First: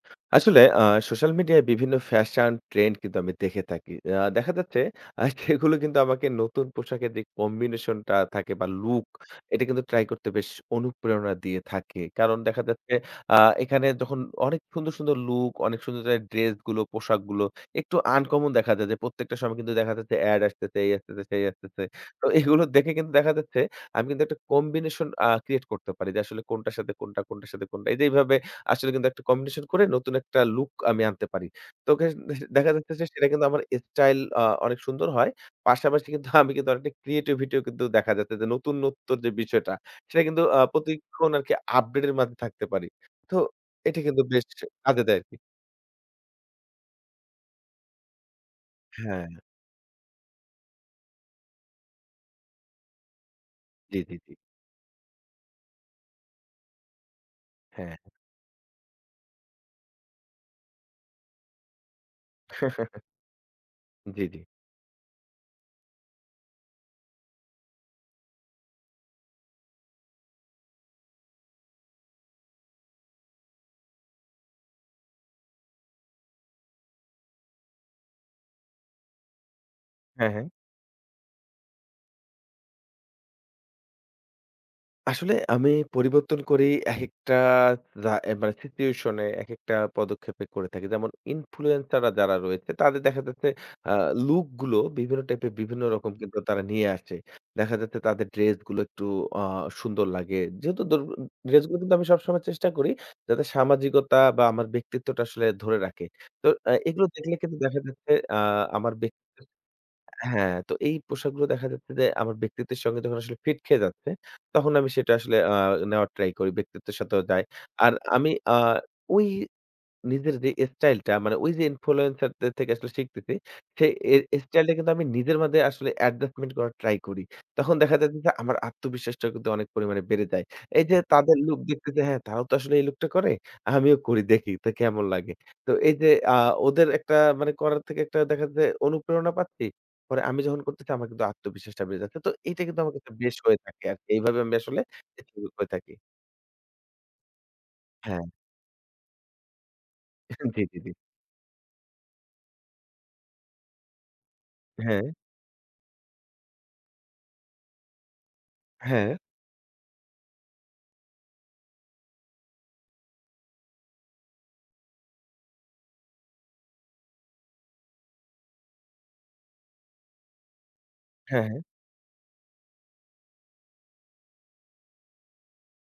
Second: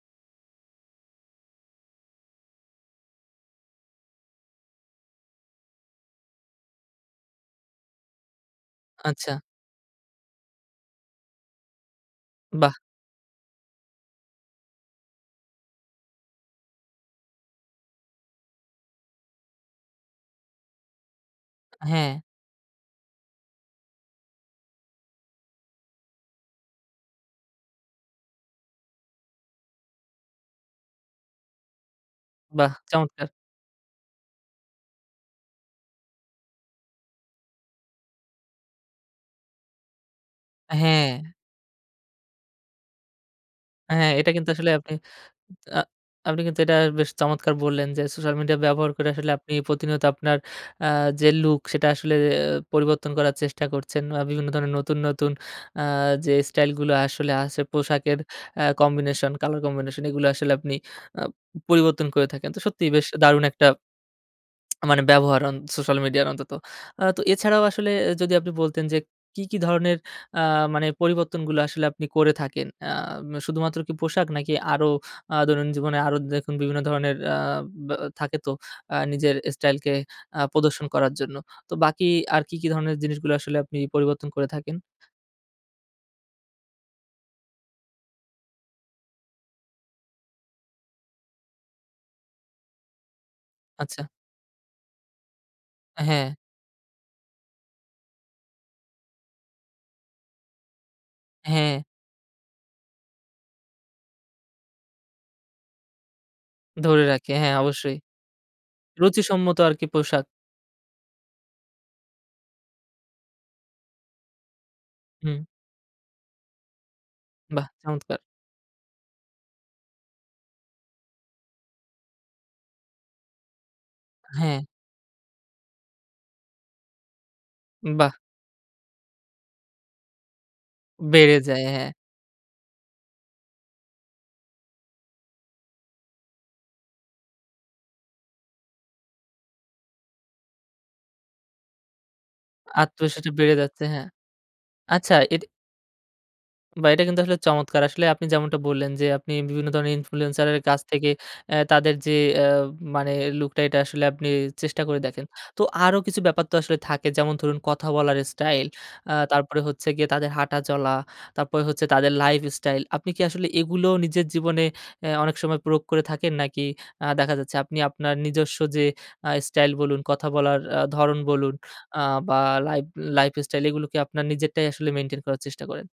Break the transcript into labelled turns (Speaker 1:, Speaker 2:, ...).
Speaker 1: আসলে আ সোশ্যাল মিডিয়ায় বিভিন্ন ফ্যাশন ট্রেন্ড কিন্তু আমি দেখে থাকি। আ দেখা যাচ্ছে আ সেগুলো কিন্তু আমাকে নতুন পোশাকের যে combination টা থাকে বা লুক
Speaker 2: আচ্ছা।
Speaker 1: এটা কিন্তু ট্রাই করতে বেশ অনুপ্রেরণা দিয়ে থাকে। কারণ, দেখা
Speaker 2: বাহ!
Speaker 1: যাচ্ছে আ এখানে যখন অনেক সুন্দর সুন্দর লুক, অনেক সুন্দর, সুন্দর ড্রেস গুলো, পোশাকগুলো একটু আনকমন দেখা যায় যে প্রত্যেকটা সময় কিন্তু দেখা যাচ্ছে এড আসতেছে, এই আসতেছে, সেই আসতেছে।
Speaker 2: হ্যা।
Speaker 1: তো এগুলো দেখে কিন্তু দেখা যাচ্ছে আমি কিন্তু একটা combination আ create করতে পারি যে আসলে কোনটার সাথে কোনটা কোনটার সাথে কোনটা। এইটা এইভাবে আসলে কিন্তু একটা combination করে নতুন একটা লুক আমি আনতে পারি। তো কে দে
Speaker 2: বাহ!
Speaker 1: দেখা যাচ্ছে
Speaker 2: চমৎকার।
Speaker 1: সেটা কিন্তু আমার স্টাইল আ অনেক সুন্দর হয়। পাশাপাশি কিন্তু আমি কিন্তু আর একটা ক্রিয়েটিভিটিও কিন্তু দেখা যাচ্ছে যে নতুনত্ব যে বিষয়টা সেটা কিন্তু আ প্রতিক্ষণ
Speaker 2: হ্যা।
Speaker 1: আরকি আপডেট এর মধ্যে থাকতে পারি। তো
Speaker 2: হ্যা,
Speaker 1: এটা কিন্তু
Speaker 2: এটা
Speaker 1: বেশ
Speaker 2: কিন্তু আসলে আপনি
Speaker 1: কাজে দেয় আরকি।
Speaker 2: আ আপনি কিন্তু এটা বেশ চমৎকার বললেন, যে সোশ্যাল মিডিয়া ব্যবহার করে
Speaker 1: হ্যা।
Speaker 2: আসলে আপনি প্রতিনিয়ত আপনার আ যে লুক সেটা আসলে পরিবর্তন করার চেষ্টা
Speaker 1: জি,
Speaker 2: করছেন,
Speaker 1: জি,
Speaker 2: বা
Speaker 1: জি।
Speaker 2: বিভিন্ন ধরনের নতুন নতুন আ যে স্টাইল গুলো আসলে আছে
Speaker 1: হ্যা।
Speaker 2: পোশাকের আ কম্বিনেশন, কালার কম্বিনেশন এগুলো আসলে আপনি আ পরিবর্তন করে থাকেন। তো সত্যিই বেশ দারুণ একটা
Speaker 1: জি, জি।
Speaker 2: মানে ব্যবহার হন সোশ্যাল মিডিয়া অন্তত। আ তো এছাড়াও আসলে যদি আপনি বলতেন যে কি কি ধরনের আ মানে পরিবর্তনগুলো আসলে আপনি করে থাকেন। আ শুধুমাত্র কি পোশাক নাকি আরো আ দৈনন্দিন জীবনে আরো দেখুন বিভিন্ন ধরনের আ বা থাকে তো আ নিজের স্টাইলকে
Speaker 1: হ্যা,
Speaker 2: আ
Speaker 1: হ্যা।
Speaker 2: প্রদর্শন করার জন্য। তো বাকি আর কি কি ধরনের জিনিসগুলো আসলে আপনি পরিবর্তন করে থাকেন?
Speaker 1: আসলে আমি পরিবর্তন করি একেকটা আ মানে সিচুয়েশন এ একেকটা পদক্ষেপে করে থাকি। যেমন ইনফ্লুয়েন্সার রা যারা রয়েছে তাদের দেখা যাচ্ছে আ
Speaker 2: আচ্ছা।
Speaker 1: লুক গুলো বিভিন্ন টাইপের বিভিন্ন রকম
Speaker 2: হ্যা।
Speaker 1: কিন্তু তারা নিয়ে আসে। দেখা যাচ্ছে তাদের ড্রেস গুলো একটু আ সুন্দর লাগে। যেহেতু ড্রেস গুলো
Speaker 2: হ্যা।
Speaker 1: কিন্তু আমি সবসময় চেষ্টা করি যাতে সামাজিকতা বা আমার ব্যক্তিত্বটা আসলে ধরে রাখে। তো আ
Speaker 2: ধরে
Speaker 1: এগুলো
Speaker 2: রাখি,
Speaker 1: দেখলে
Speaker 2: হ্যা
Speaker 1: কিন্তু দেখা
Speaker 2: অবশ্যই।
Speaker 1: যাচ্ছে আ আমার ব্যক্তি
Speaker 2: রুচি সম্মত আরকি পোশাক।
Speaker 1: হ্যা, তো এই পোশাকগুলো দেখা যাচ্ছে যে আমার ব্যক্তিত্বের সঙ্গে যখন আসলে ফিট খেয়ে যাচ্ছে তখন আমি সেটা আসলে
Speaker 2: হুম।
Speaker 1: আ নেওয়ার ট্রাই করি। ব্যক্তিত্বের সাথেও যাই।
Speaker 2: বাহ!
Speaker 1: আর
Speaker 2: চমৎকার।
Speaker 1: আমি আ ঐ নিজের যে স্টাইল টা মানে ওই যে ইনফ্লুয়েন্সার থেকে আসলে শিখতেছি সেই এ
Speaker 2: হ্যা।
Speaker 1: স্টাইল টা কিন্তু আমি নিজের মধ্যে আসলে adjustment করার ট্রাই করি। তখন দেখা
Speaker 2: বাহ!
Speaker 1: যাচ্ছে যে আমার আত্মবিশ্বাসটা কিন্তু অনেক পরিমাণে বেড়ে যায়। এই যে তাদের
Speaker 2: বেড়ে
Speaker 1: লুক
Speaker 2: যায় হ্যা।
Speaker 1: দেখতেছে হ্যা তারাও তো আসলে এই লুকটা করে। আমিও করি দেখি তো কেমন লাগে। তো এই যে আ ওদের একটা মানে করার থেকে একটা দেখা যে অনুপ্রেরণা পাচ্ছি। পরে আমি যখন করতেছি আমার আত্মবিশ্বাসটা বেড়ে যাচ্ছে। তো এইটা কিন্তু আমার
Speaker 2: আত্মবিশ্বাস
Speaker 1: বেশ
Speaker 2: বেড়ে
Speaker 1: হয়ে
Speaker 2: যাচ্ছে
Speaker 1: থাকি
Speaker 2: হ্যা।
Speaker 1: আরকি। এইভাবে আমি আসলে
Speaker 2: আচ্ছা
Speaker 1: ড্রেস
Speaker 2: এটা
Speaker 1: গুলা পরে থাকি।
Speaker 2: বাহ! এটা কিন্তু আসলে চমৎকার। আসলে আপনি
Speaker 1: হ্যা।
Speaker 2: যেমনটা বললেন যে আপনি বিভিন্ন ধরনের ইনফ্লুয়েন্সার এর
Speaker 1: জি, জি,
Speaker 2: কাছ
Speaker 1: জি।
Speaker 2: থেকে অ্যা তাদের যে আ মানে লুকটা এটা আসলে আপনি চেষ্টা করে
Speaker 1: হ্যা।
Speaker 2: দেখেন। তো আরো কিছু ব্যাপার তো আসলে থাকে যেমন ধরুন কথা বলার স্টাইল, আ
Speaker 1: হ্যা।
Speaker 2: তারপরে হচ্ছে গিয়ে তাদের হাঁটা চলা, তারপরে হচ্ছে তাদের লাইফ স্টাইল, আপনি কি আসলে এগুলো নিজের জীবনে আ অনেক সময় প্রয়োগ করে থাকেন? নাকি আ দেখা যাচ্ছে আপনি আপনার নিজস্ব যে আ স্টাইল বলুন, কথা বলার আ ধরন
Speaker 1: হ্যা,
Speaker 2: বলুন
Speaker 1: হ্যা।
Speaker 2: আ বা লাইফ লাইফ স্টাইল এগুলো কি আপনার নিজেরটাই আসলে মেইনটেইন করার চেষ্টা করেন।